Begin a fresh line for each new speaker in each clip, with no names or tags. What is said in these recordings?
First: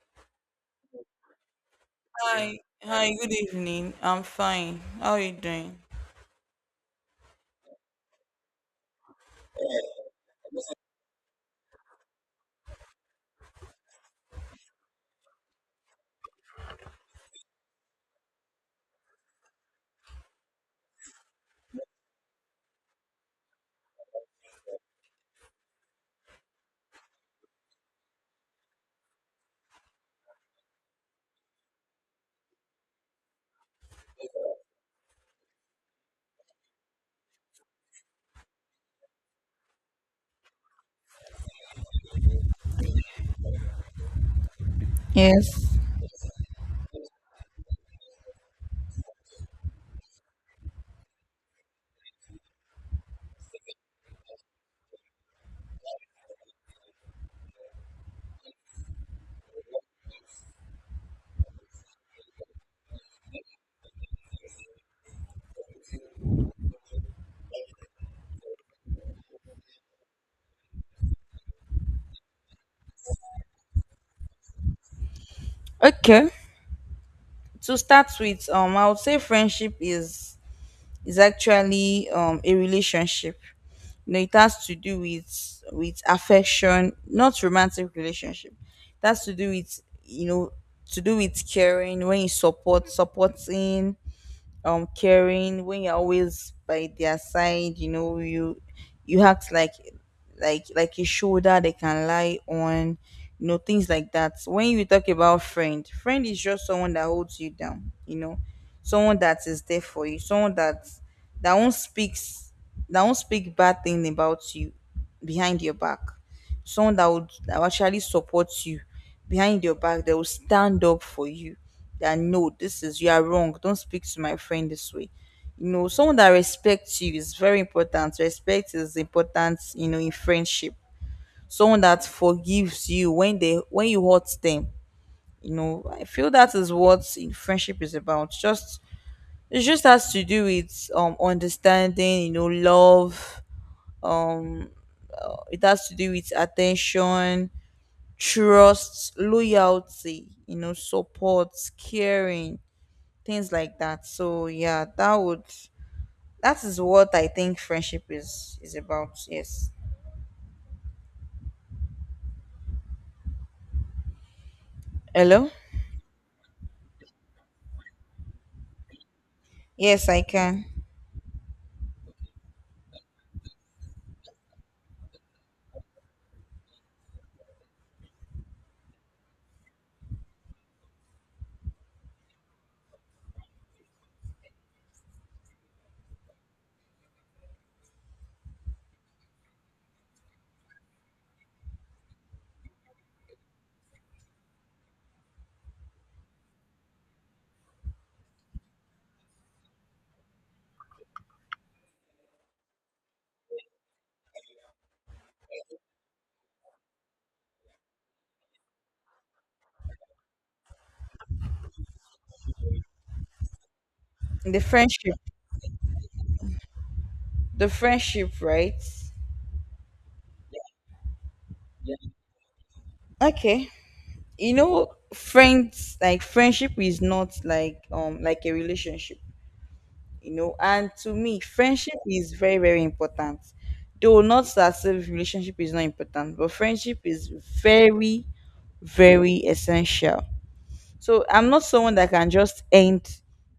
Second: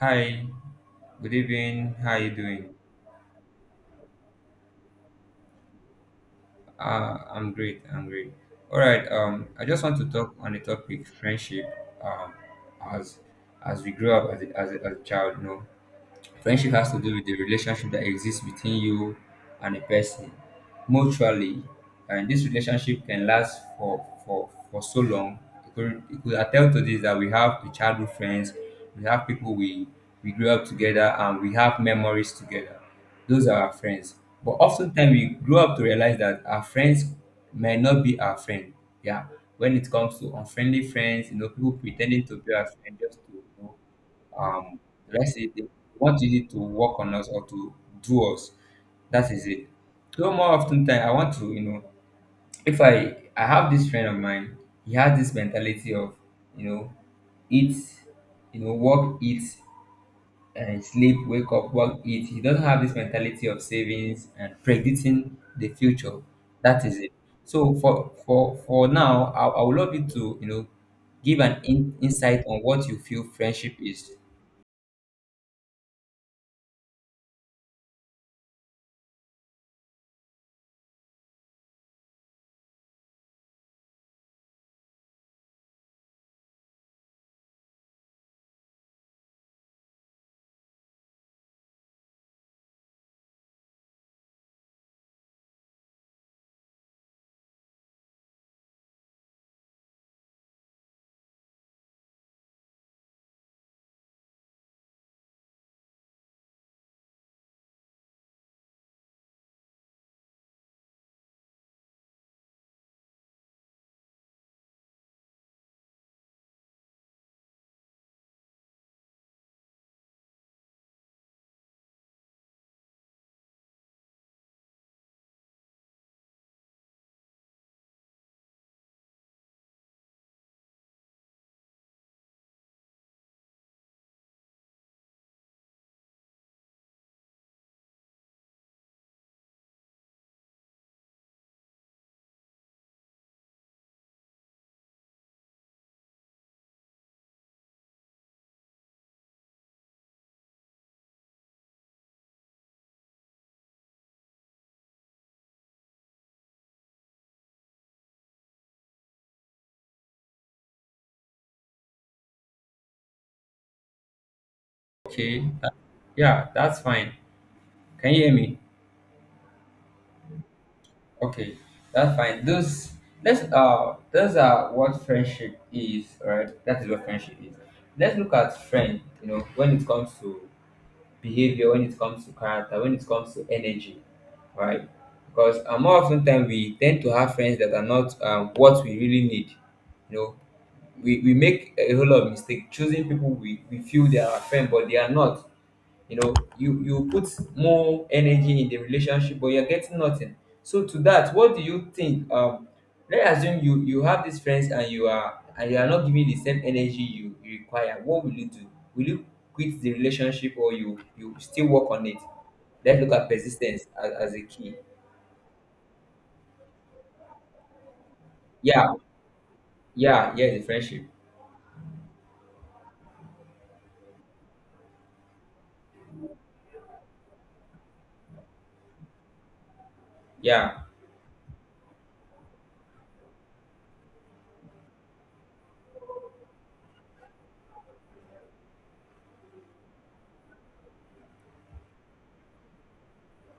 Hi, good evening. How are you
Hi,
doing?
hi, good evening. I'm fine. How are you doing?
I'm great. I'm great. All right. I just want to talk on the topic friendship. Um, as as we grow up as as a child, no. Friendship has to do with the relationship that exists between you and a person mutually, and this relationship can last for so long. You could attest to this that we have the childhood friends, we have people we grew up together, and we have memories together. Those are our friends. But oftentimes we grow up to realize that our friends may not be our friend. Yeah, when it comes to unfriendly friends, people pretending to be our friend just to um did I say it? They
Yes.
want you to work on us or to do us. That is it. So more often time I want to, if I have this friend of mine, he has this mentality of, you know, eat, work, eat, and sleep, wake up, work, eat. He doesn't have this mentality of savings and predicting the future. That is it. So for now, I would love you to, give an insight on what you feel friendship is.
Okay. To start with, I would say friendship is actually a relationship. You know, it has to do with affection, not romantic relationship. It has to do with you know to do with caring when you supporting. Caring when you're always by their side, you know, you act like like a shoulder they can lie on, you know, things like that. When you talk about friend, friend is just someone that holds you down, you know, someone that is there for you, someone that won't speaks that won't speak bad thing about you behind your back, someone that will actually support you behind your back. They will stand up for you, that no, this is, you are wrong. Don't speak to my friend this way. You know, someone that respects you is very important. Respect is important, you know, in friendship. Someone that forgives you when they when you hurt them. You know, I feel that is what in friendship is about. Just it just has to do with understanding, you know, love. Um, it has to do with attention, trust, loyalty, you know, support, caring, things like that. So yeah, that would that is what I think friendship is about. Yes.
Okay,
Hello?
yeah, that's fine. Can you hear me?
Yes, I can.
Okay, that's fine. Those Let's those are what friendship is, right? That is what friendship is. Let's look at friend, you know, when it comes to behavior, when it comes to character, when it comes to energy, right? Because more often than we tend to have friends that are not what we really need. You know, we make a whole lot of mistake choosing people we feel they are our friend, but they are not. You know, you put more energy in the relationship but you're getting nothing. So to that, what do you think? Let's assume you have these friends and you are, and you are not giving the same energy you require. What will you do? Will you quit the relationship, or you still work on it? Let's look at persistence as a
The
key.
friendship. The friendship, right?
Yeah. Yeah the friendship,
Okay. You know, friends, like friendship is not like like a relationship, you know,
yeah.
and to me, friendship is very, very important. Though not that if relationship is not important, but friendship is very, very essential. So I'm not someone that can just end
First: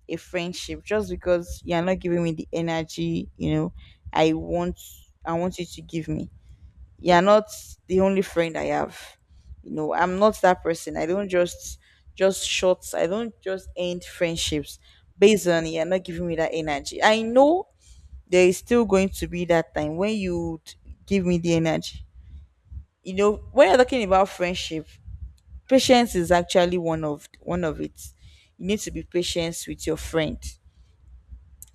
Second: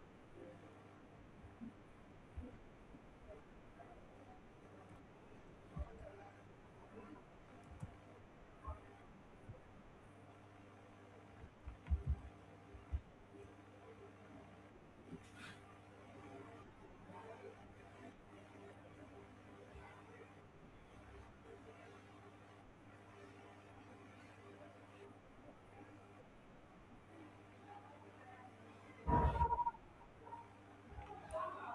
a friendship just because you're not giving me the energy, you know, I want I want you to give me. You're not the only friend I have. You know, I'm not that person. I don't just short I don't just end friendships based on you're not giving me that energy. I know there is still going to be that time when you give me the energy. You know, when you're talking about friendship, patience is actually one of it. You need to be patient with your friend.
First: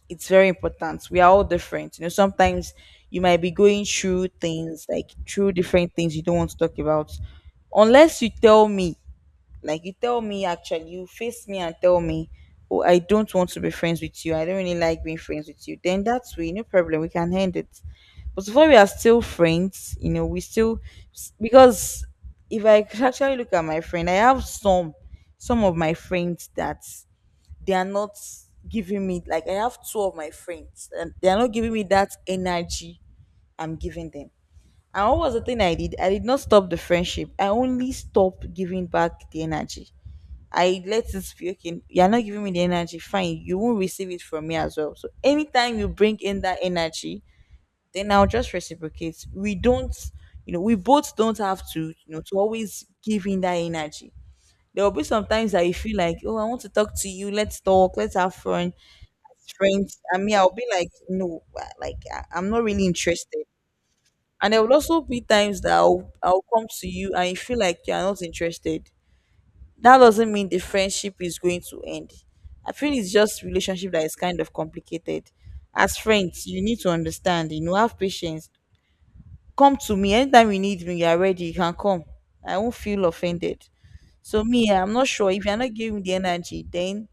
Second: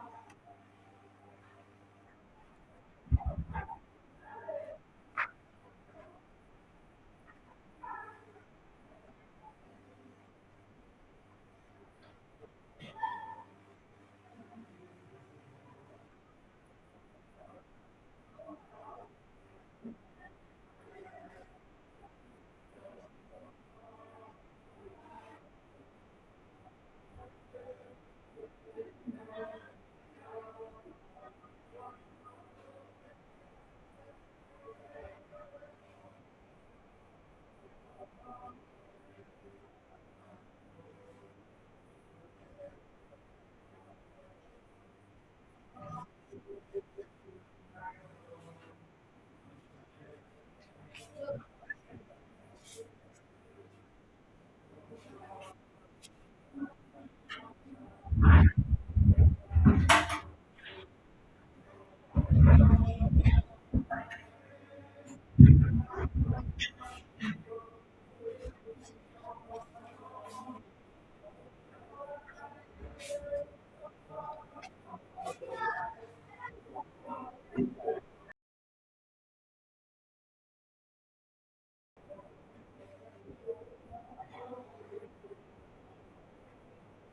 It's very important. We are all different. You know, sometimes you might be going through things like through different things you don't want to talk about. Unless you tell me, like you tell me, actually, you face me and tell me, oh, I don't want to be friends with you. I don't really like being friends with you. Then that's way, no problem. We can end it. But so far, we are still friends. You know, we still because if I could actually look at my friend, I have some of my friends that they are not giving me, like I have two of my friends and they are not giving me that energy I'm giving them. And what was the thing I did? I did not stop the friendship. I only stopped giving back the energy. I let it be. Okay, you're not giving me the energy, fine. You won't receive it from me as well. So anytime you bring in that energy, then I'll just reciprocate. We don't, you know, we both don't have to, you know, to always give in that energy. There will be sometimes that you feel like, oh, I want to talk to you. Let's talk. Let's have fun, friends. I mean, I'll be like, no, like I'm not really interested. And there will also be times that I'll come to you and you feel like you're not interested. That doesn't mean the friendship is going to end. I feel it's just relationship that is kind of complicated. As friends, you need to understand, you know, have patience. Come to me anytime you need me, you are ready, you can come. I won't feel offended. So me, I'm not sure if you're not giving me the energy, then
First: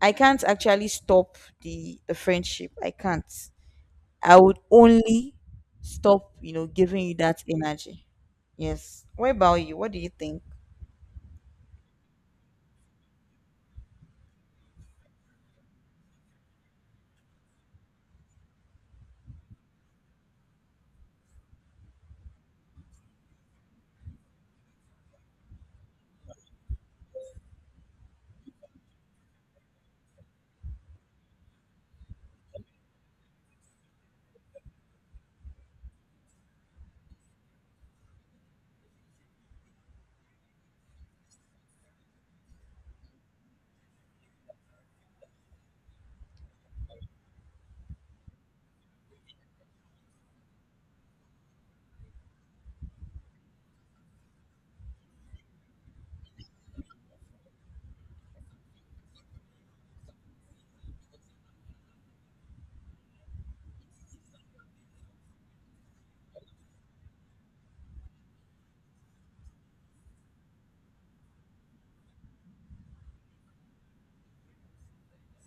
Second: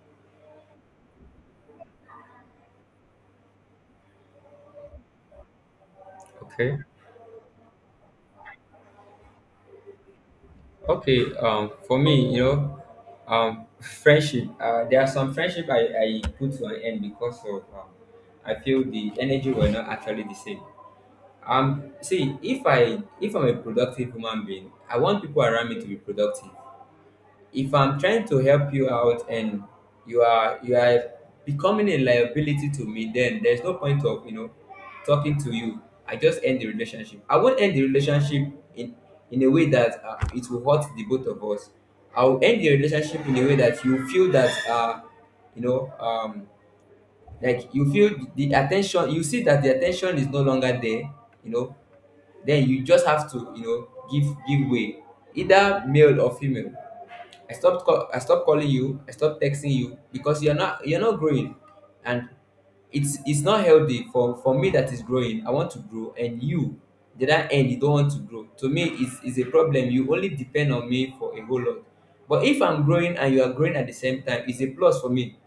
I can't actually stop the friendship. I can't, I would only stop, you know,
Okay.
giving you that energy. Yes. What about you? What do you think?
Okay, for me, friendship. There are some friendship I put to an end because of I feel the energy were not actually the same. See, if I if I'm a productive human being, I want people around me to be productive. If I'm trying to help you out and you are becoming a liability to me, then there's no point of, you know, talking to you. I just end the relationship. I won't end the relationship in in a way that it will hurt the both of us. I'll end the relationship in a way that you feel that you know um like you feel the attention, you see that the attention is no longer there, you know, then you just have to, you know, give way, either male or female. I stopped calling you. I stopped texting you because you're not growing, and it's not healthy for me that is growing. I want to grow, and you, the other end, you don't want to grow. To me, it's a problem. You only depend on me for a whole lot. But if I'm growing and you are growing at the same time, it's a plus for me.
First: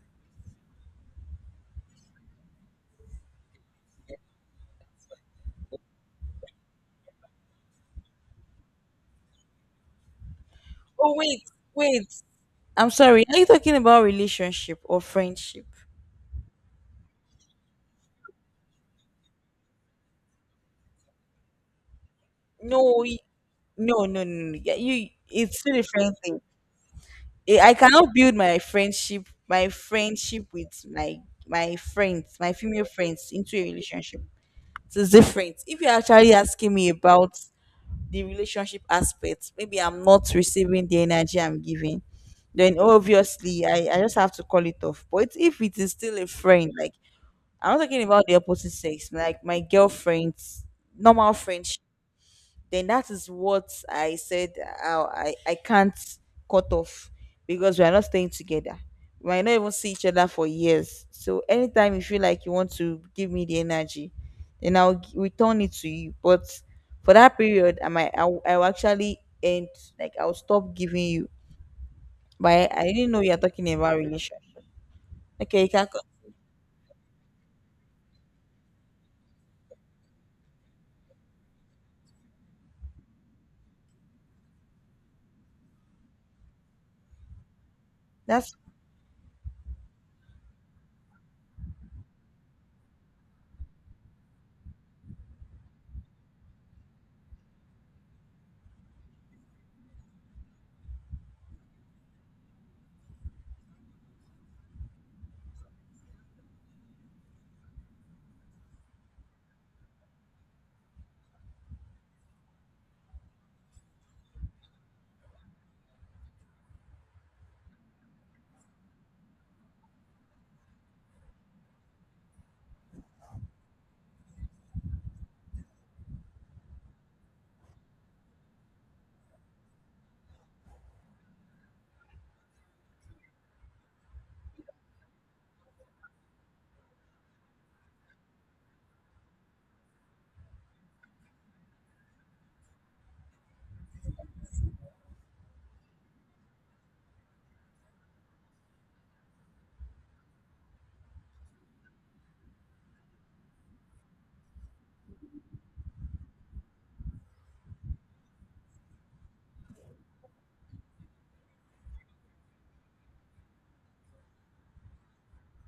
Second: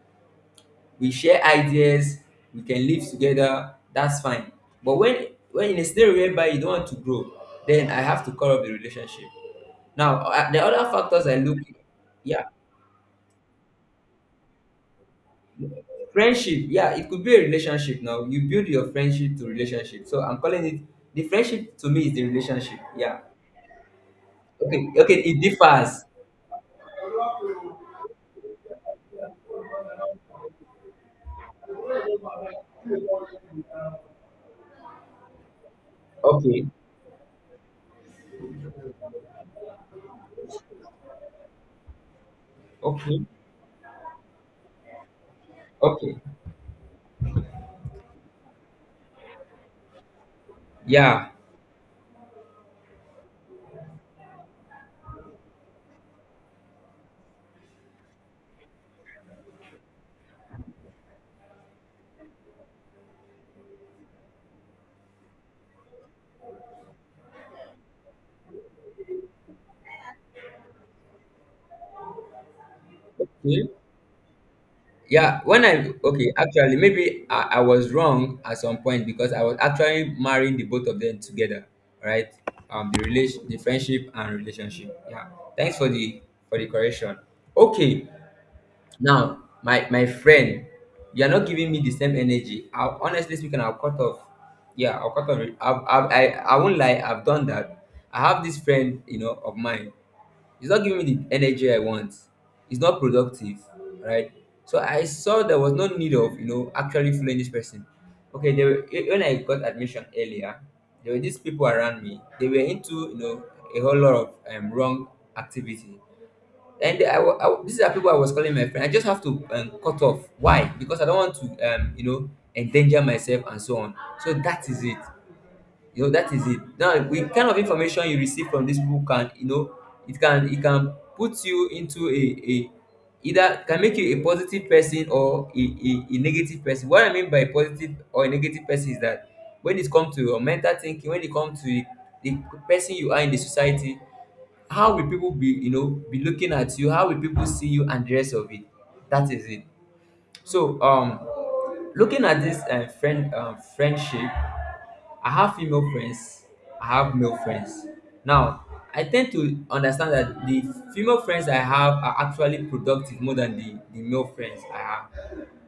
We share ideas. We can live together. That's fine. But when in a scenario whereby you don't want to grow, then I have to cut off the relationship. Now, the other
Oh
factors I
wait,
look,
wait.
yeah,
I'm sorry, are you talking about relationship or friendship?
friendship. Yeah, it could be a relationship. Now you build your friendship to relationship, so I'm calling it the friendship. To me, is the relationship,
no
yeah.
y- No, no, no, no. Yeah,
Okay,
you
okay, it
it's two
differs.
different things. I cannot build my friendship with my my friends, my female friends into a relationship. It's different. If you're actually
Okay,
asking me about the relationship aspect, maybe I'm not receiving the energy I'm giving. Then
okay,
obviously I just have to call it off. But if it is
okay,
still a friend, like I'm not talking about the opposite sex, like my girlfriend's
yeah.
normal friendship, then that is what I said, how I can't cut off because we are not staying together. We might not even see each other for years. So anytime you feel like you want to give me the energy, then I'll return it to you. But for that period, I might I will actually end, like I'll stop giving you. But I didn't know you are
Okay.
talking about relation.
Yeah, when
Okay, you can
I okay, actually, maybe I was wrong at some point because I was actually marrying the both of them together, right? The relation the friendship and relationship, yeah. Thanks for the, for the correction. Okay.
that's
Now, my friend, you are not giving me the same energy. I, honestly speaking, I'll cut off. Yeah, I'll cut off. I won't lie. I've done that. I have this friend, you know, of mine. He's not giving me the energy I want. He's not productive, right? So I saw there was no need of, you know, actually following this person. Okay, they were, eh, when I got admission earlier, there were these people around me. They were into, you know, a whole lot of wrong activity, and these are people I was calling my friend. I just have to, cut off. Why? Because I don't want to, you know, endanger myself and so on. So that is it. You know, that is it. Now, the kind of information you receive from these people can, you know, it can, it can put you into a either, can make you a positive person or a negative person. What I mean by positive or a negative person is that when it comes to your mental thinking, when it comes to the person you are in the society, how will people be, you know, be looking at you, how will people see you and the rest of it, that is it. So looking at this friendship, I have female friends, I have male friends. Now I tend to understand that the female friends I have are actually productive more than the male friends I have.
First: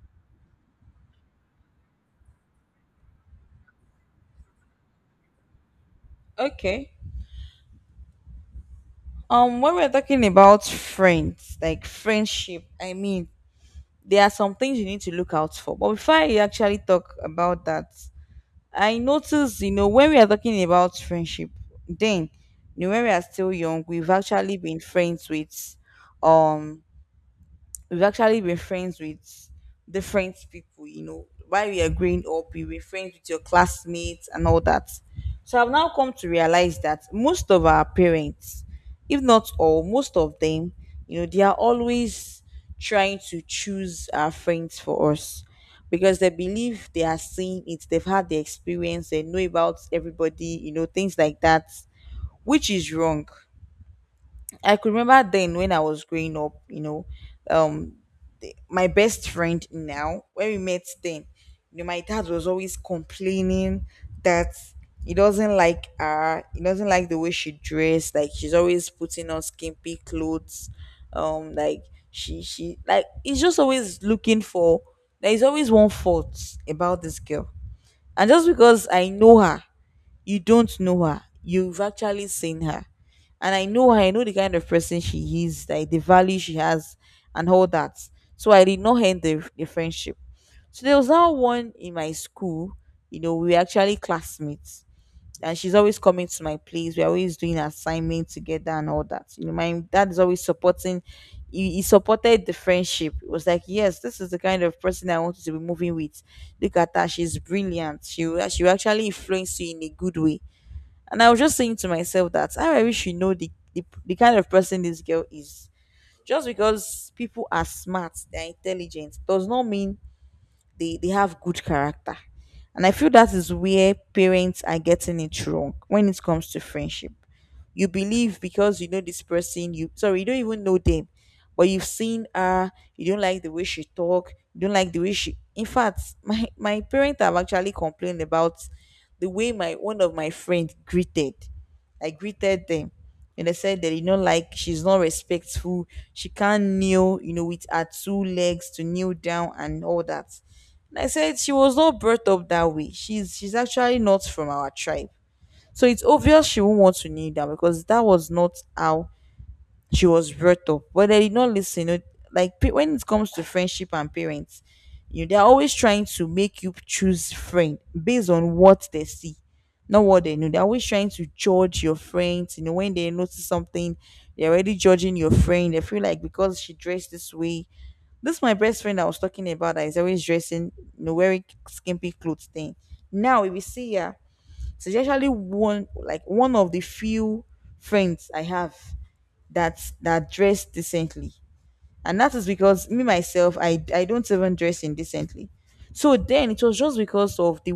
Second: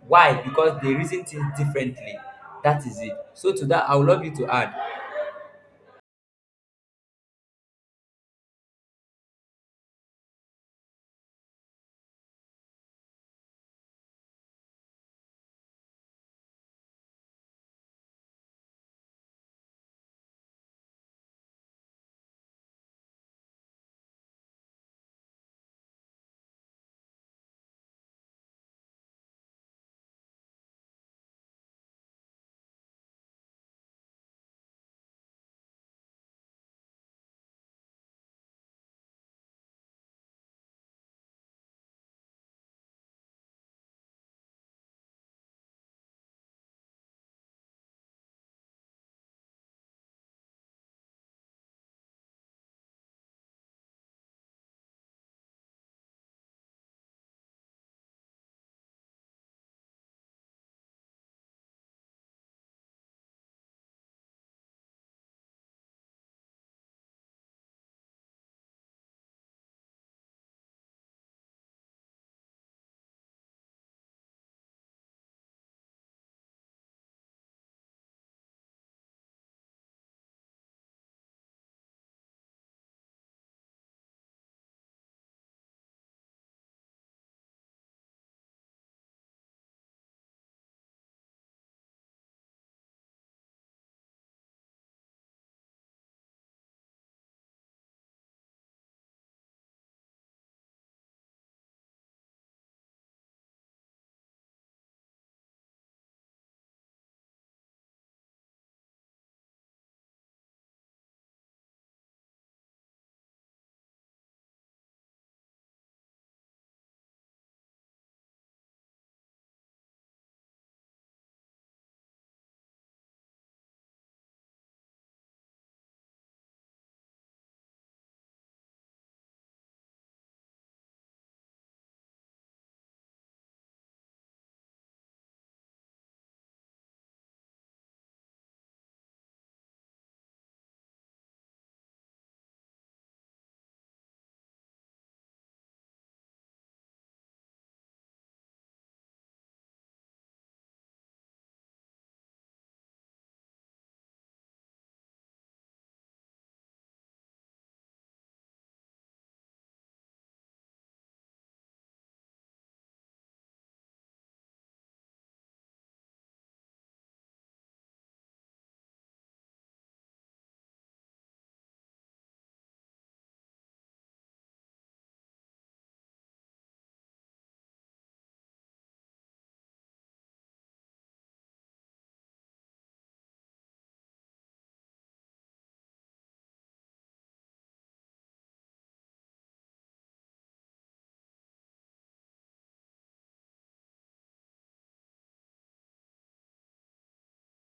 Why? Because they reason things differently. That is it, so to that I would love you to add.
okay. When we're talking about friends, like friendship, I mean, there are some things you need to look out for. But before I actually talk about that, I notice, you know, when we are talking about friendship, then, you know, when we are still young, we've actually been friends with, um, we've actually been friends with different people, you know. While we are growing up, you were friends with your classmates and all that. So I've now come to realize that most of our parents, if not all, most of them, you know, they are always trying to choose our friends for us, because they believe they are seeing it, they've had the experience, they know about everybody, you know, things like that, which is wrong. I could remember then when I was growing up, you know, um my best friend now, when we met then, you know, my dad was always complaining that he doesn't like her, he doesn't like the way she dressed, like she's always putting on skimpy clothes. Like she like he's just always looking for, there is always one fault about this girl. And just because I know her, you don't know her. You've actually seen her. And I know her. I know the kind of person she is, like the value she has, and all that. So I did not end the friendship. So there was now one in my school. You know, we were actually classmates. And she's always coming to my place. We're always doing assignments together and all that. You know, my dad is always supporting. He supported the friendship. It was like, yes, this is the kind of person I wanted to be moving with. Look at her. She's brilliant. She will actually influence you in a good way. And I was just saying to myself that, "Ah, I wish you know the kind of person this girl is. Just because people are smart, they're intelligent, does not mean they have good character. And I feel that is where parents are getting it wrong when it comes to friendship. You believe because you know this person, you, sorry, you don't even know them, but you've seen her. You don't like the way she talk, you don't like the way she, in fact, my parents have actually complained about the way my one of my friends greeted I greeted them, and they said that, you know, like she's not respectful. She can't kneel, you know, with her two legs to kneel down and all that. And I said she was not brought up that way. She's actually not from our tribe, so it's obvious she won't want to kneel down, because that was not how she was brought up. But they did not listen. You know, like when it comes to friendship and parents, you know, they're always trying to make you choose friend based on what they see, not what they know. They're always trying to judge your friends. You know, when they notice something, they're already judging your friend. They feel like because she dressed this way. This my best friend I was talking about that is always dressing, you know, wearing skimpy clothes thing. Now if you see her, she's actually one, like one of the few friends I have that that dress decently. And that is because me myself, I don't even dress indecently. So then it was just because of the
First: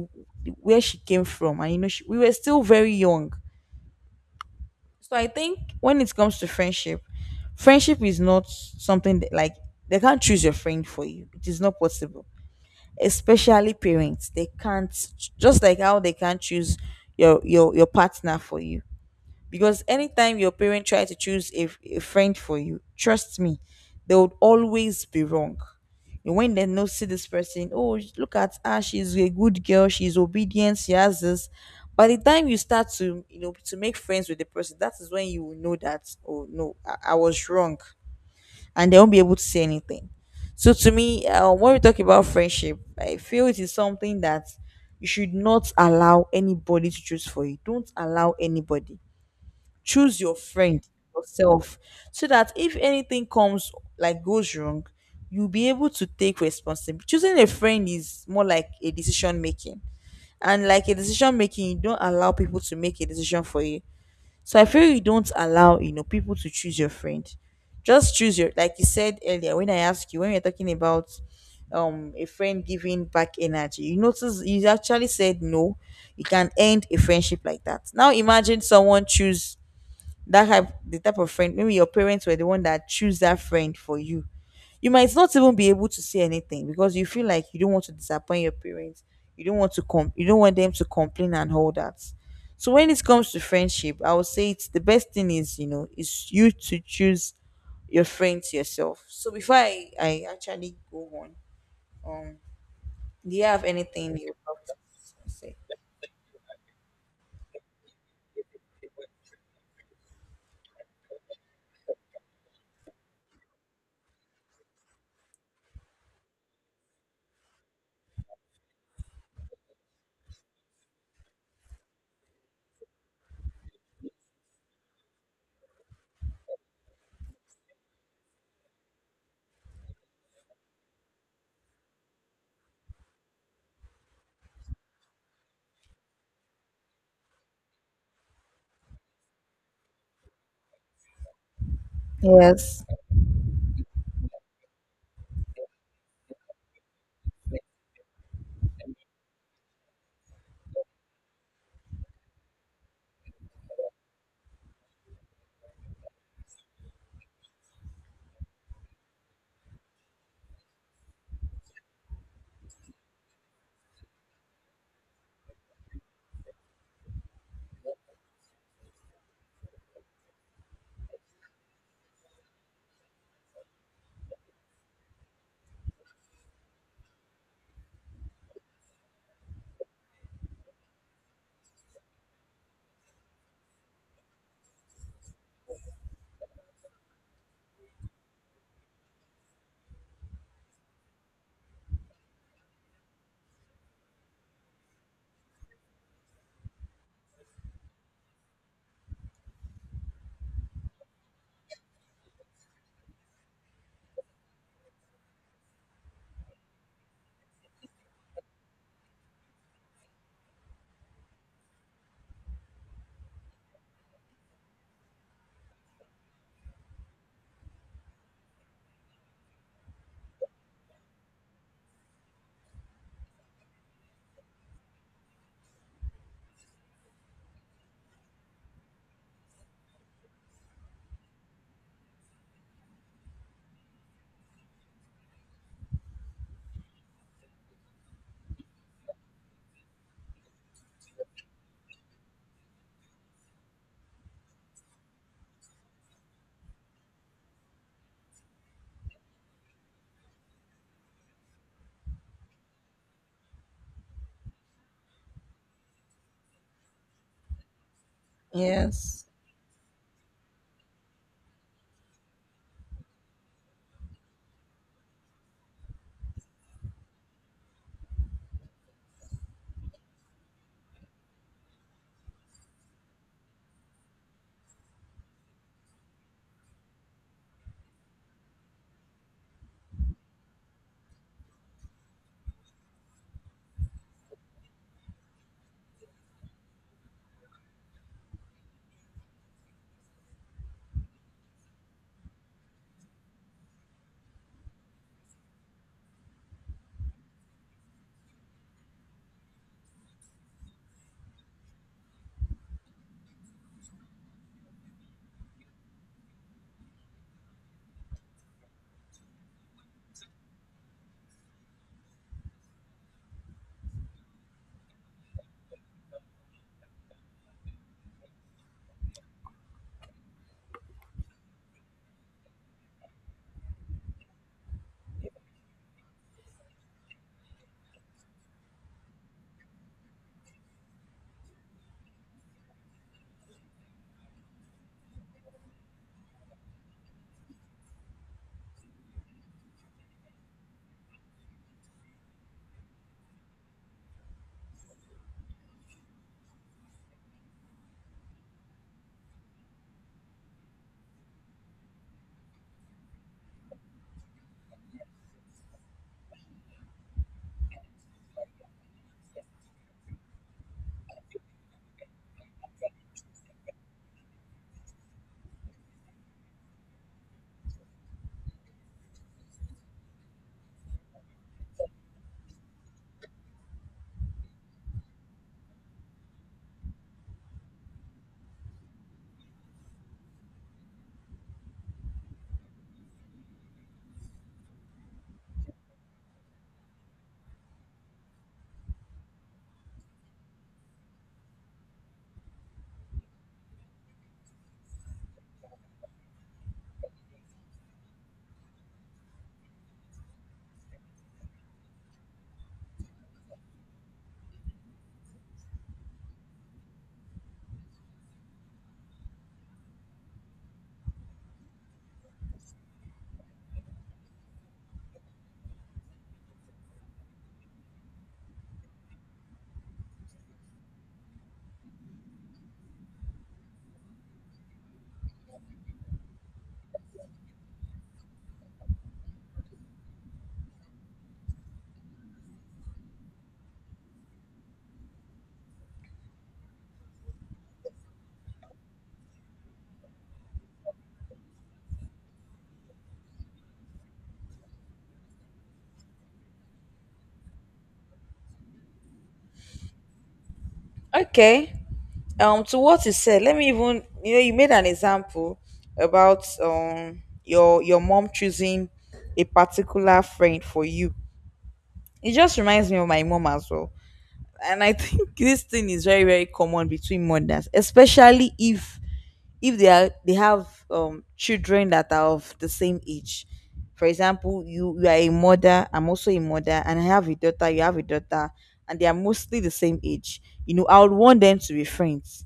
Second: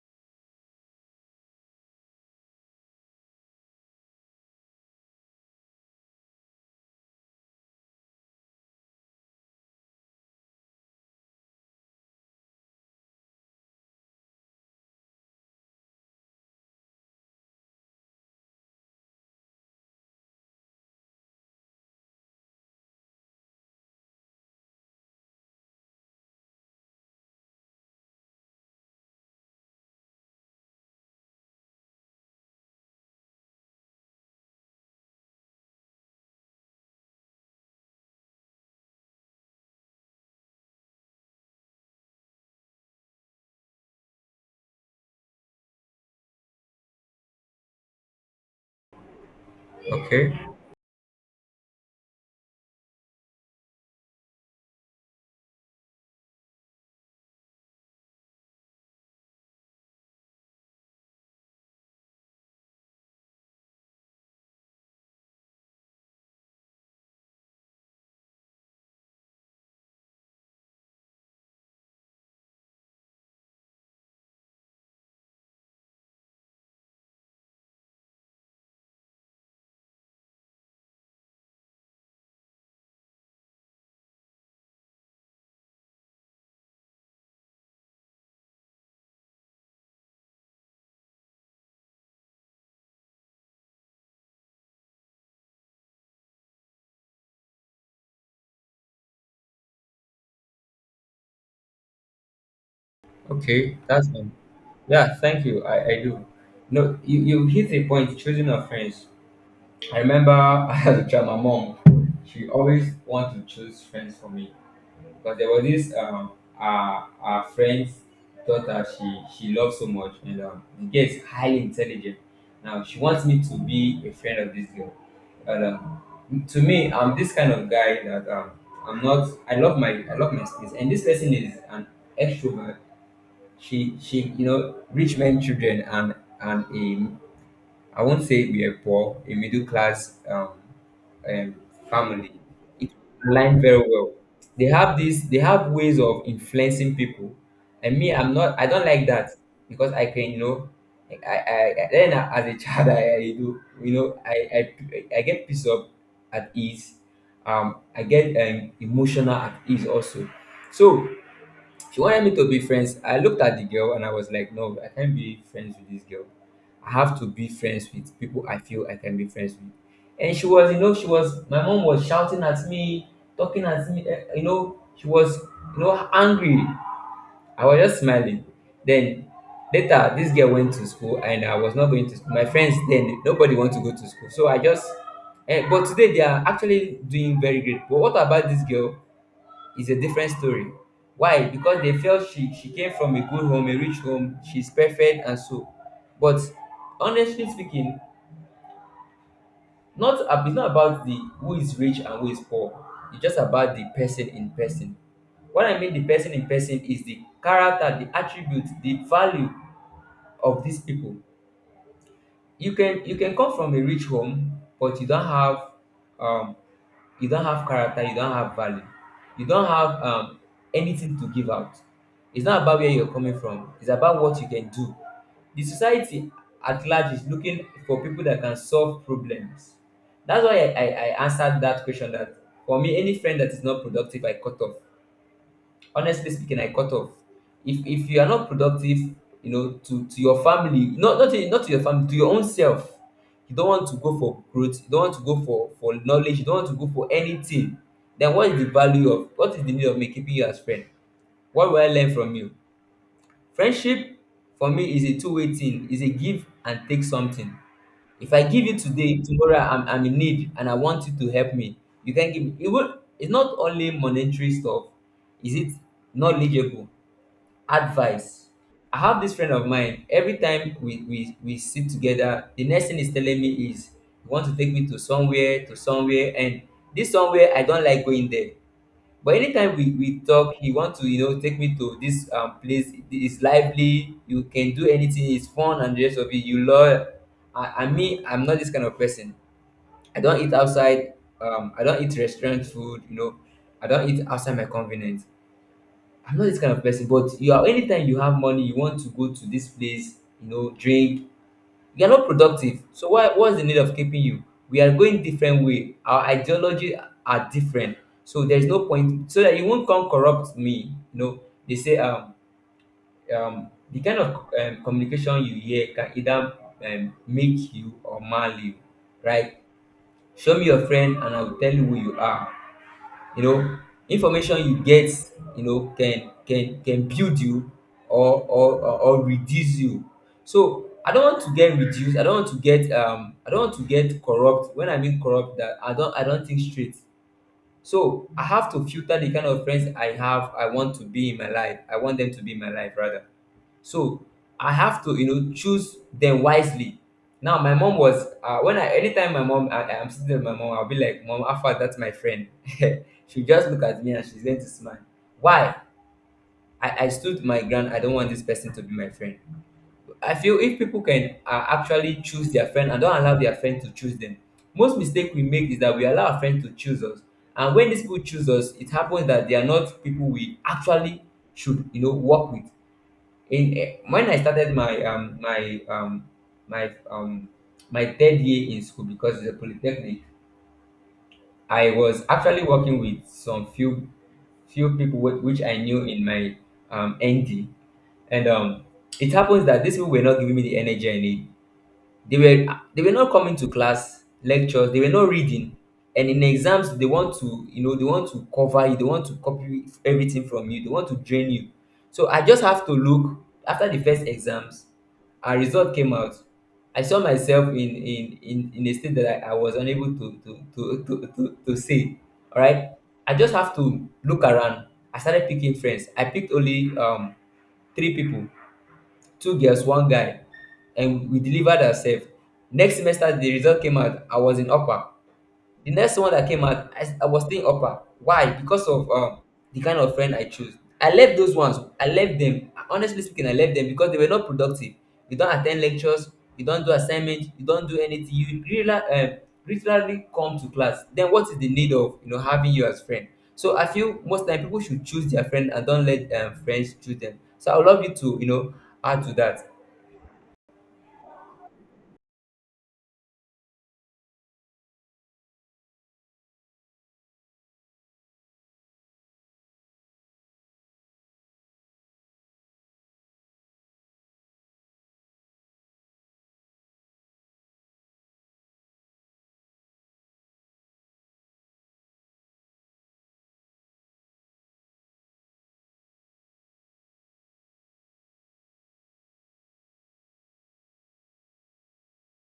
where she came from, and you know we were still very young. So I think when it comes to friendship, friendship is not something that, like, they can't choose your friend for you. It is not possible. Especially parents, they can't just like how they can't choose your partner for you. Because anytime your parent try to choose a friend for you, trust me, they would always be wrong. And when they know, see this person, oh look at her, she's a good girl, she's obedient, she has this, by the time you start to to make friends with the person, that is when you will know that, oh no, I was wrong, and they won't be able to say anything. So to me, when we talk about friendship, I feel it is something that you should not allow anybody to choose for you. Don't allow anybody choose
Okay.
your friend yourself, so that if anything comes, like goes wrong, you'll be able to take responsibility. Choosing a friend is more like a decision making, and like a decision making, you don't allow people to make a decision for you. So I feel you don't allow people to choose your friend. Just choose your, like you said earlier when I asked you, when we were talking about a friend giving back energy, you notice you actually said no, you can end a friendship like that. Now imagine someone choose that type the type of friend maybe your parents were the one that choose that friend for you. You might not even be able to say anything because you feel like you don't want to disappoint your parents. You don't want to you don't want them to complain and all that. So when it comes to friendship, I would say it's the best thing is, is you to choose your friends yourself. So before I actually go on, um do you have
Okay, that's
anything
fine.
you have to
Yeah, thank
say?
you. I do. No, you hit a point, choosing of friends. I remember as a child, my mom, she always wanted to choose friends for me. Because there was this our friend's daughter, she loved so much, and the girl is highly intelligent. Now she wants me to be a friend of this girl. And to me, I'm this kind of guy that I'm not I love my, I love my space, and this person is an extrovert. She, you know, rich men children, and a, I won't say we are poor, a middle class um family.
Yes,
It align very well. They have this, they have ways of influencing people, and me, I'm not, I don't like that. Because I can, you know, I then, as a child, I do, you know, I get pissed off at ease, I get, emotional at ease also. So she wanted me to be friends. I looked at the girl and I was like, no, I can't be friends with this girl. I have to be friends with people I feel I can be friends with. And she was, you know, she was, my mom was shouting at me, talking at me, eh, you know, she was, you know, angry. I was just smiling. Then later, this girl went to school and I was not going to school. My friends then, nobody want to go to school. So I just, eh, but today they are actually doing very great. But what about this girl? Is a different story. Why? Because they felt she came from a good home, a rich home, she's perfect and so. But honestly speaking, not ab- it's not about the who is rich and who is poor. It's just about the person in person. What I mean the person in person is the character, the attribute, the value of these people. You can come from a rich home, but um you don't have character, you don't have value, you don't have anything to give out. It's not about where you're coming from, it's about what you can do. The society at large is looking for people that can solve problems. That's why I answered that question that for me, any friend that is not productive, I cut off. Honestly speaking, I cut off. If you are not productive, you know, to your family, not to your family, to your own self. You don't want to go for growth, you don't want to go for knowledge, you don't want to go for anything. Then what is the value, of what is the need of me keeping you as friend? What will I learn from you? Friendship for me is a two-way thing, is a give and take something. If I give you today,
yes.
tomorrow I'm in need and I want you to help me, you can give me, even it's not only monetary stuff. Is it knowledgeable advice? I have this friend of mine. Every time we sit together, the next thing he's telling me is, you want to take me to somewhere, and this somewhere, I don't like going there. But anytime we talk, he wants to, you know, take me to this place. It's lively. You can do anything. It's fun and the rest of it. You love. I'm not this kind of person. I don't eat outside. I don't eat restaurant food. I don't eat outside my convenience. I'm not this kind of person, but you are. Anytime you have money, you want to go to this place, you know, drink. You are not productive. So why, what's the need of keeping you? We are going different way. Our ideology are different. So there's no point, so that you won't come corrupt me. They say the kind of communication you hear can either make you or mal you, right? Show me your friend and I will tell you who you are. you know Information you get, you know, can build you or reduce you. So I don't want to get reduced, I don't want to get I don't want to get corrupt. When I mean corrupt, that I don't think straight. So I have to filter the kind of friends I have, I want to be in my life, I want them to be in my life rather. So I have to, you know, choose them wisely. Now my mom was when I, anytime my mom, I'm sitting with my mom, I'll be like, Mom, Alpha, that's my friend. She'll just look at me and she's going to smile. Why? I stood my ground. I don't want this person to be my friend. I feel if people can actually choose their friend and don't allow their friend to choose them. Most mistake we make is that we allow our friend to choose us. And when these people choose us, it happens that they are not people we actually should, you know, work with. When I started my my um my third year in school, because it's a polytechnic, I was actually working with some few people which I knew in my ND, and it happens that these people were not giving me the energy I need. They were not coming to class lectures, they were not reading, and in exams they want to, you know, they want to cover you, they want to copy everything from you, they want to drain you. So I just have to look. After the first exams, our result came out. I saw myself in a state that I was unable to say, all right, I just have to look around. I started picking friends. I picked only three people, two girls, one guy, and we delivered ourselves. Next semester the result came out, I was in upper. The next one that came out, I was still in upper. Why? Because of the kind of friend I chose. I left those ones, I left them, honestly speaking, I left them because they were not productive. You don't attend lectures, you don't do assignment, you don't do anything, you really literally come to class. Then what is the need of, you know, having you as friend? So I feel most time people should choose their friend and don't let friends choose them. So I would love you to, you know, add to that.
Okay. To what you said, let me, even, you know, you made an example about your mom choosing a particular friend for you. It just reminds me of my mom as well. And I think this thing is very, very common between mothers, especially if they have children that are of the same age. For example, you are a mother, I'm also a mother, and I have a daughter, you have a daughter, and they are mostly the same age, you know, I would want them to be friends.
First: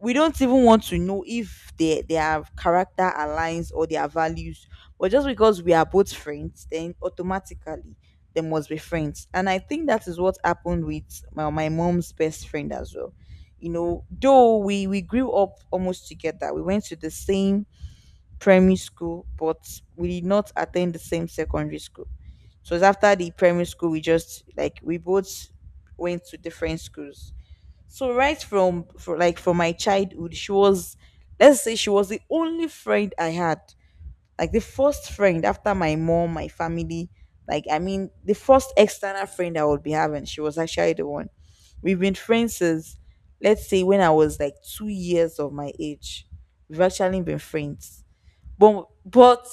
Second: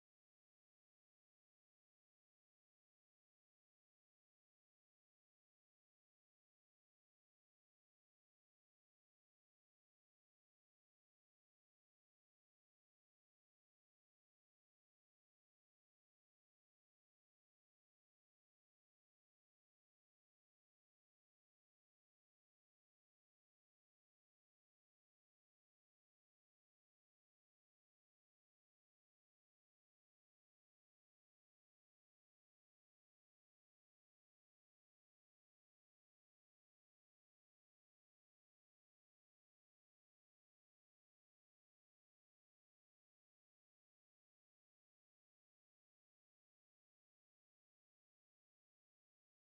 We don't even want to know if their character aligns or their values, but just because we are both friends, then automatically they must be friends. And I think that is what happened with my mom's best friend as well. You know, though we grew up almost together, we went to the same primary school, but we did not attend the same secondary school. So it's after the primary school, we just, like, we both went to different schools. So right from, for like from my childhood, she was, let's say she was the only friend I had. Like the first friend after my mom, my family, like I mean the first external friend I would be having, she was actually the one. We've been friends since, let's say when I was like 2 years of my age. We've actually been friends. But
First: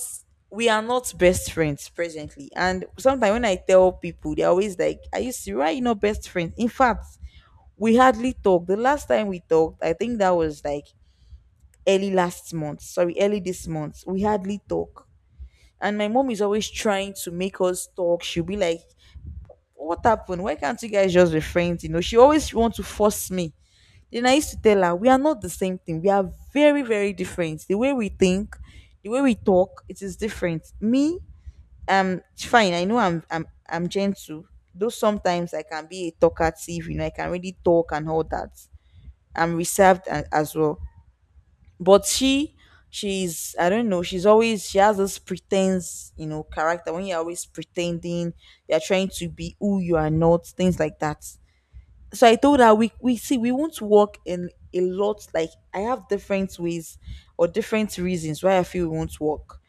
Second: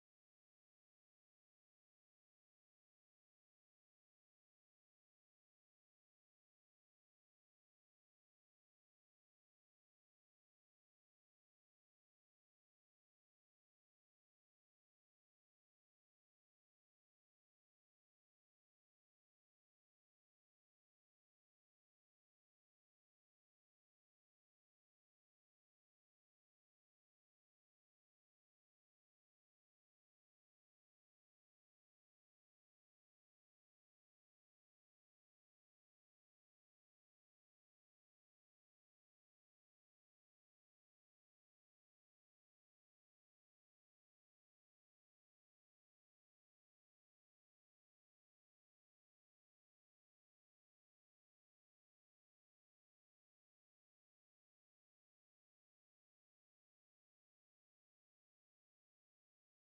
we are not best friends presently. And sometimes when I tell people, they're always like, are you serious? Why are you not best friends? In fact, we hardly talk. The last time we talked, I think that was like early last month. Sorry, early this month. We hardly talk. And my mom is always trying to make us talk. She'll be like, what happened? Why can't you guys just be friends? You know, she always wants to force me. Then I used to tell her, we are not the same thing. We are very, very different. The way we think, the way we talk, it is different. Me, fine, I know I'm I'm gentle. Though sometimes I can be a talkative, you know, I can really talk and all that. I'm reserved as well. But she's, I don't know. She's always, she has this pretense, you know, character. When you're always pretending, you're trying to be who you are not, things like that. So I told her, we won't work in a lot. Like I have different ways or different reasons why I feel we won't work.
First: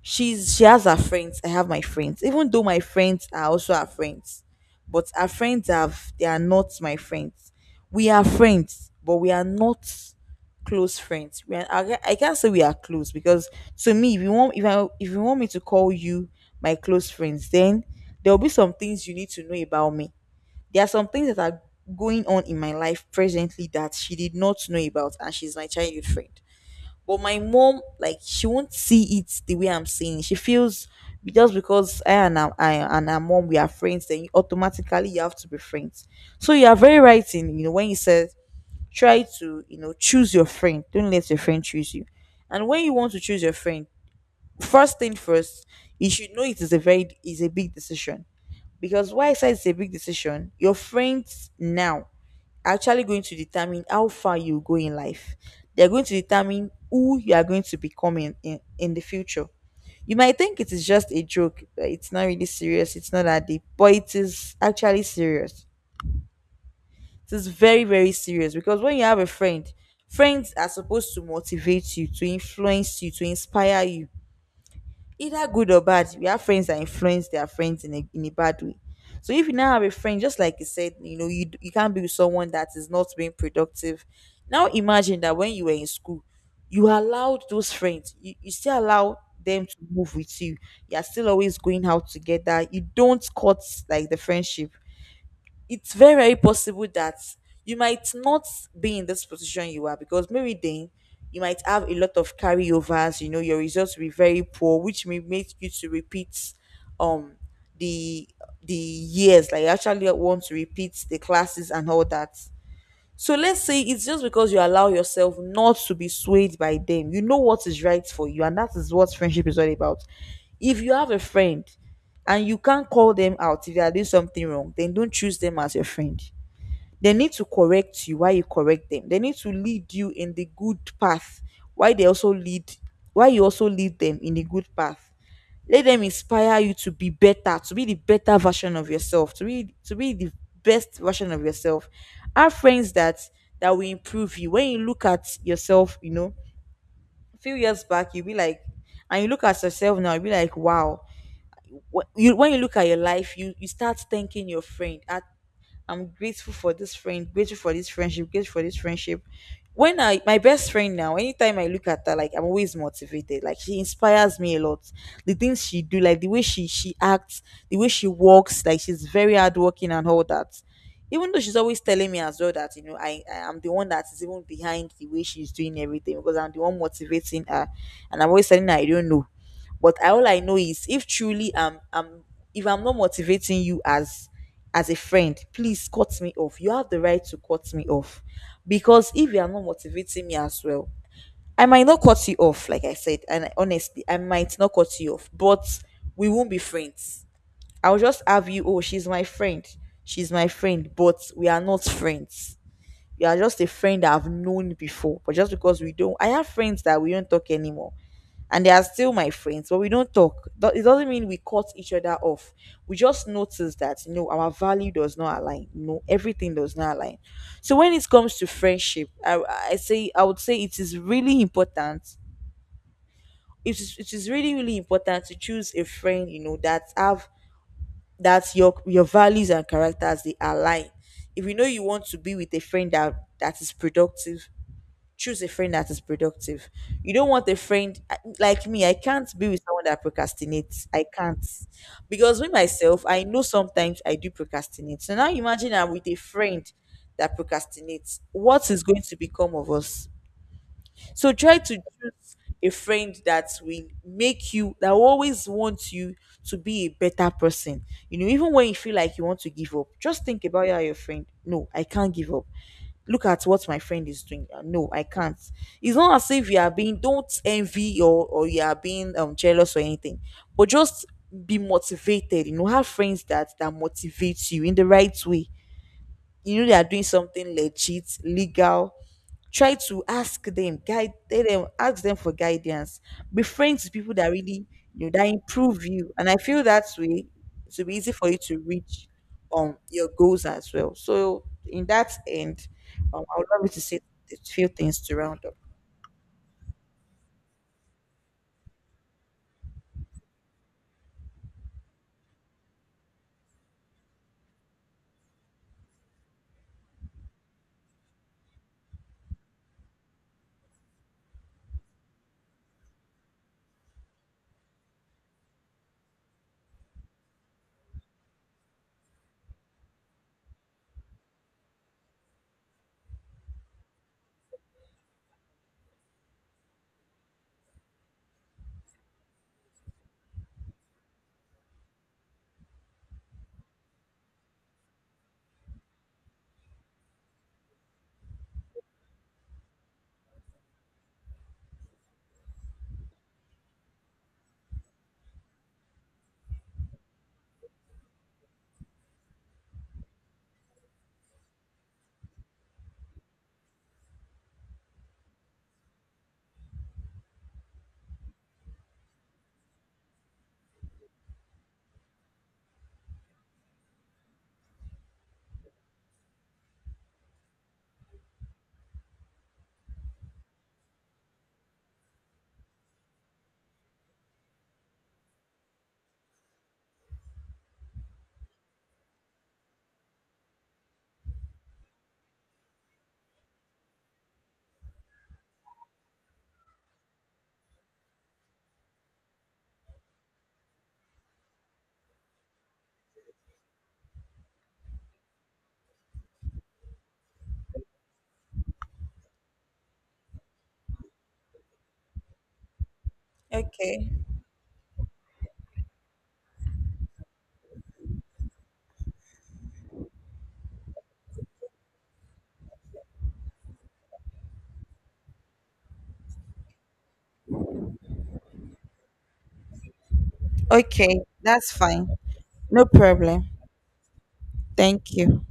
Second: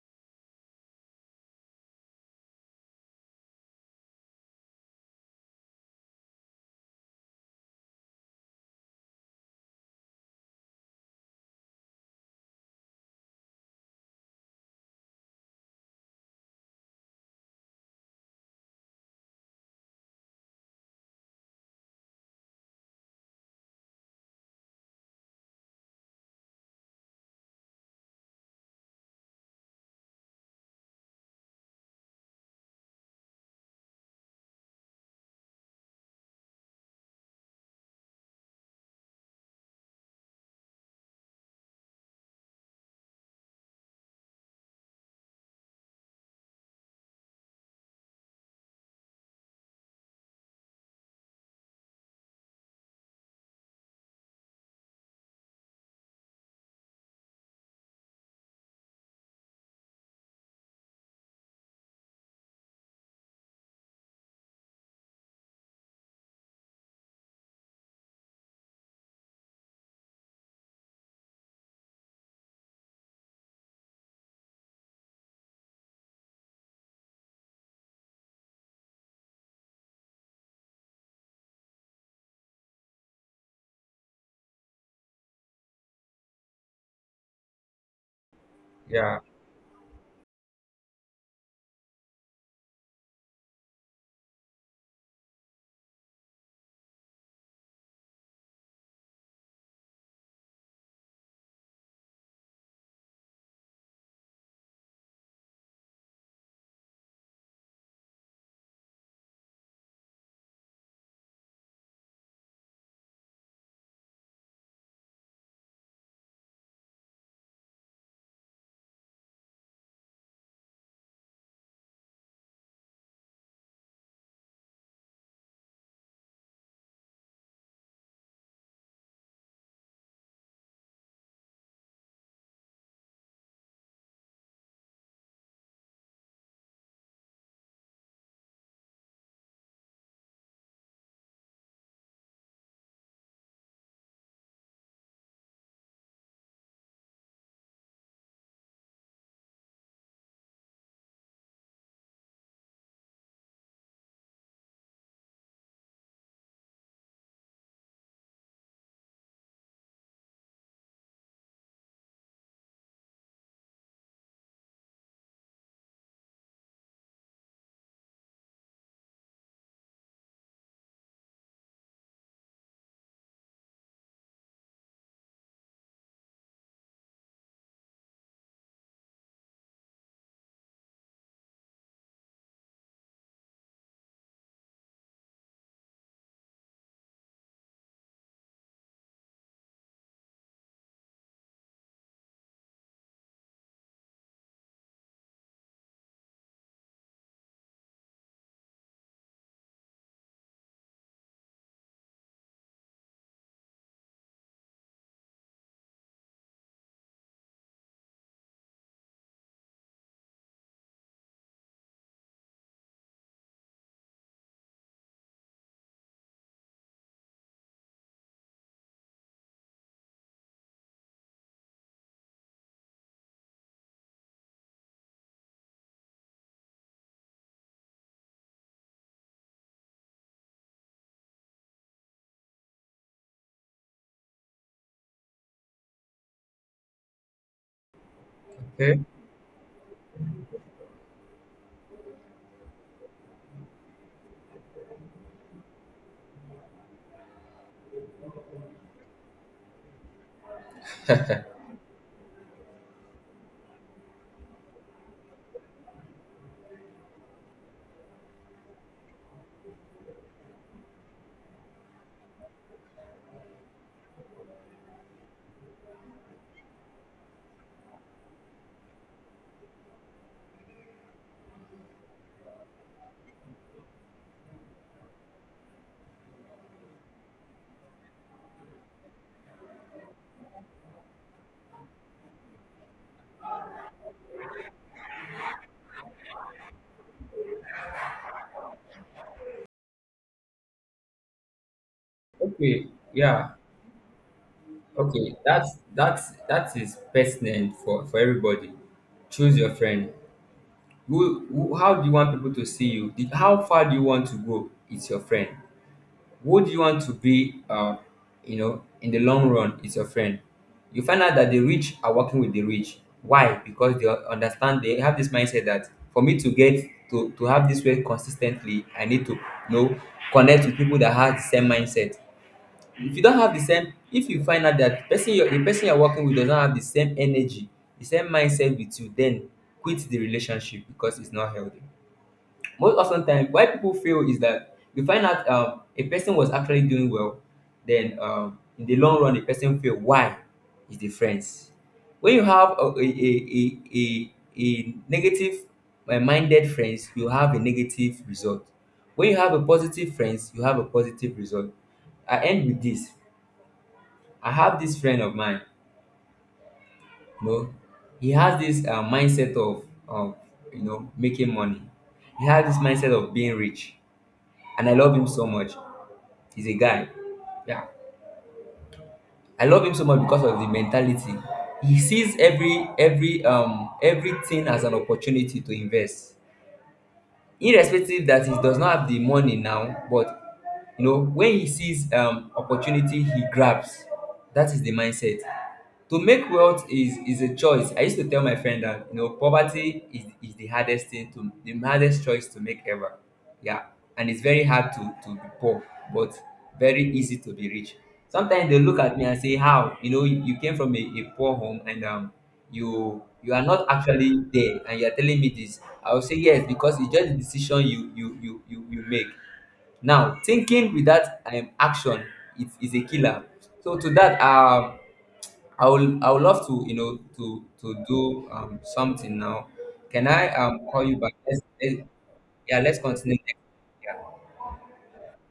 She has her friends, I have my friends, even though my friends are also her friends, but her friends have, they are not my friends. We are friends, but we are not close friends. We are, I can't say we are close, because to me, if you want, if, I, if you want me to call you my close friends, then there will be some things you need to know about me. There are some things that are going on in my life presently that she did not know about, and she's my childhood friend. But my mom, like, she won't see it the way I'm seeing it. She feels just because I and her mom, we are friends, then automatically you have to be friends. So you are very right in, you know, when you said, try to, you know, choose your friend. Don't let your friend choose you. And when you want to choose your friend, first thing first, you should know it is a very, is a big decision. Because why I say it's a big decision, your friends now actually going to determine how far you go in life. They're going to determine who you are going to become in, in the future. You might think it is just a joke, that it's not really serious, it's not that deep, but it is actually serious. It is very, very serious because when you have a friend, friends are supposed to motivate you, to influence you, to inspire you, either good or bad. We have friends that influence their friends in a bad way. So if you now have a friend, just like you said, you know, you, you can't be with someone that is not being productive. Now imagine that when you were in school, you allowed those friends, you still allow
Yeah.
them to move with you. You're still always going out together. You don't cut like the friendship. It's very, very possible that you might not be in this position you are, because maybe then you might have a lot of carryovers, you know, your results will be very poor, which may make you to repeat um the years, like you actually want to repeat the classes and all that. So let's say it's just because you allow yourself not to be swayed by them. You know what is right for you, and that is what friendship is all about. If you have a friend and you can't call them out if they are doing something wrong, then don't choose them as your friend. They need to correct you while you correct them. They need to lead you in the good path. Why they also lead why you also lead them in the good path. Let them inspire you to be better, to be the better version of yourself, to be the best version of yourself. Have friends that will improve you. When you look at yourself, you know, a few years back, you'll be like, and you look at yourself now, you'll be like, wow. When you look at your life, you start thanking your friend. At I'm grateful for this friend, grateful for this friendship, grateful for this friendship. When I, my best friend now, anytime I look at her, like, I'm always motivated. Like she inspires me a lot. The things she do, like the way she acts, the way she walks, like she's very hardworking and all that. Even though she's always telling me as well that, you know, I am the one that is even behind the way she's doing everything, because I'm the one motivating her, and I'm always telling her I don't know, but all I know is if truly I'm if I'm not motivating you as a friend, please cut me off. You have the right to cut me off. Because if you are not motivating me as well, I might not cut you off, like I said. And honestly, I might not cut you off, but we won't be friends. I'll just have you, oh, she's my friend. She's my friend, but we are not friends. You are just a friend that I've known before. But just because we don't, I have friends that we don't talk anymore, and they are still my friends, but we don't talk. It doesn't mean we cut each other off. We just notice that, you know, our value does not align. No, everything does not align. So when it comes to friendship, I say, I would say it is really important. It is, it is really, really important to choose a friend, you know, that have, that your values and characters, they align. If you know you want to be with a friend that is productive, choose a friend that is productive. You don't want a friend, like me, I
Okay.
can't be with someone that procrastinates. I can't. Because with myself, I know sometimes I do procrastinate. So now imagine I'm with a friend that procrastinates. What is going to become of us? So try to choose a friend that will make you, that will always wants you to be a better person. You know, even when you feel like you want to give up, just think about your friend. No, I can't give up, look at what my friend is doing. No, I can't. It's not as if you are being, don't envy or you are being jealous or anything, but just be motivated. You know, have friends that motivates you in the right way. You know they are doing something legit, legal, try to ask them, guide tell them, ask them for guidance. Be friends with people that really, you know, that improve you. And I feel that way it will be easy for you to reach your goals as well. So in that end,
Okay.
I would
Yeah.
love you to say a few things to
Okay.
round up.
That's that is pertinent for everybody. Choose your friend. Who, how do you want people to see you? The, how far do you want to go? It's your friend. Who do you want to be? You know, in the long run, it's your friend. You find out that the rich are working with the rich. Why? Because they understand. They have this mindset that for me to get to have this way consistently, I need to, you know, connect with people that have the same mindset. If you don't have the same, if you find out that person you're the person you're working with does not have the same energy, the same mindset with you, then quit the relationship because it's not healthy. Most often time why people fail is that you find out, a person was actually doing well, then in the long run the person fail. Why? Is the friends. When you have a negative minded friends, you have a negative result. When you have a positive friends, you have a positive result. I end with this. I have this friend of mine, you know, he has this mindset of, you know, making money. He has this mindset of being rich, and I love him so much. He's a guy, yeah. I love him so much because of the mentality. He sees every everything as an opportunity to invest, irrespective that he does not have the money now. But you know, when he sees opportunity, he grabs. That is the mindset. To make wealth is a choice. I used to tell my friend that you know is the hardest thing, to the hardest choice to make ever. Yeah, and it's very hard to be poor, but very easy to be rich. Sometimes they look at me and say, "How, you know, you came from a poor home and you, you are not
Okay.
actually there and you are telling me this?" I will say yes, because it's just the decision you make. Now thinking without action is a killer. So to that, I will, I would love to, you know, to do something now. Can I call you
Okay,
back?
that's
Let,
fine.
yeah,
No
let's continue.
problem.
Next- Yeah.
Thank you.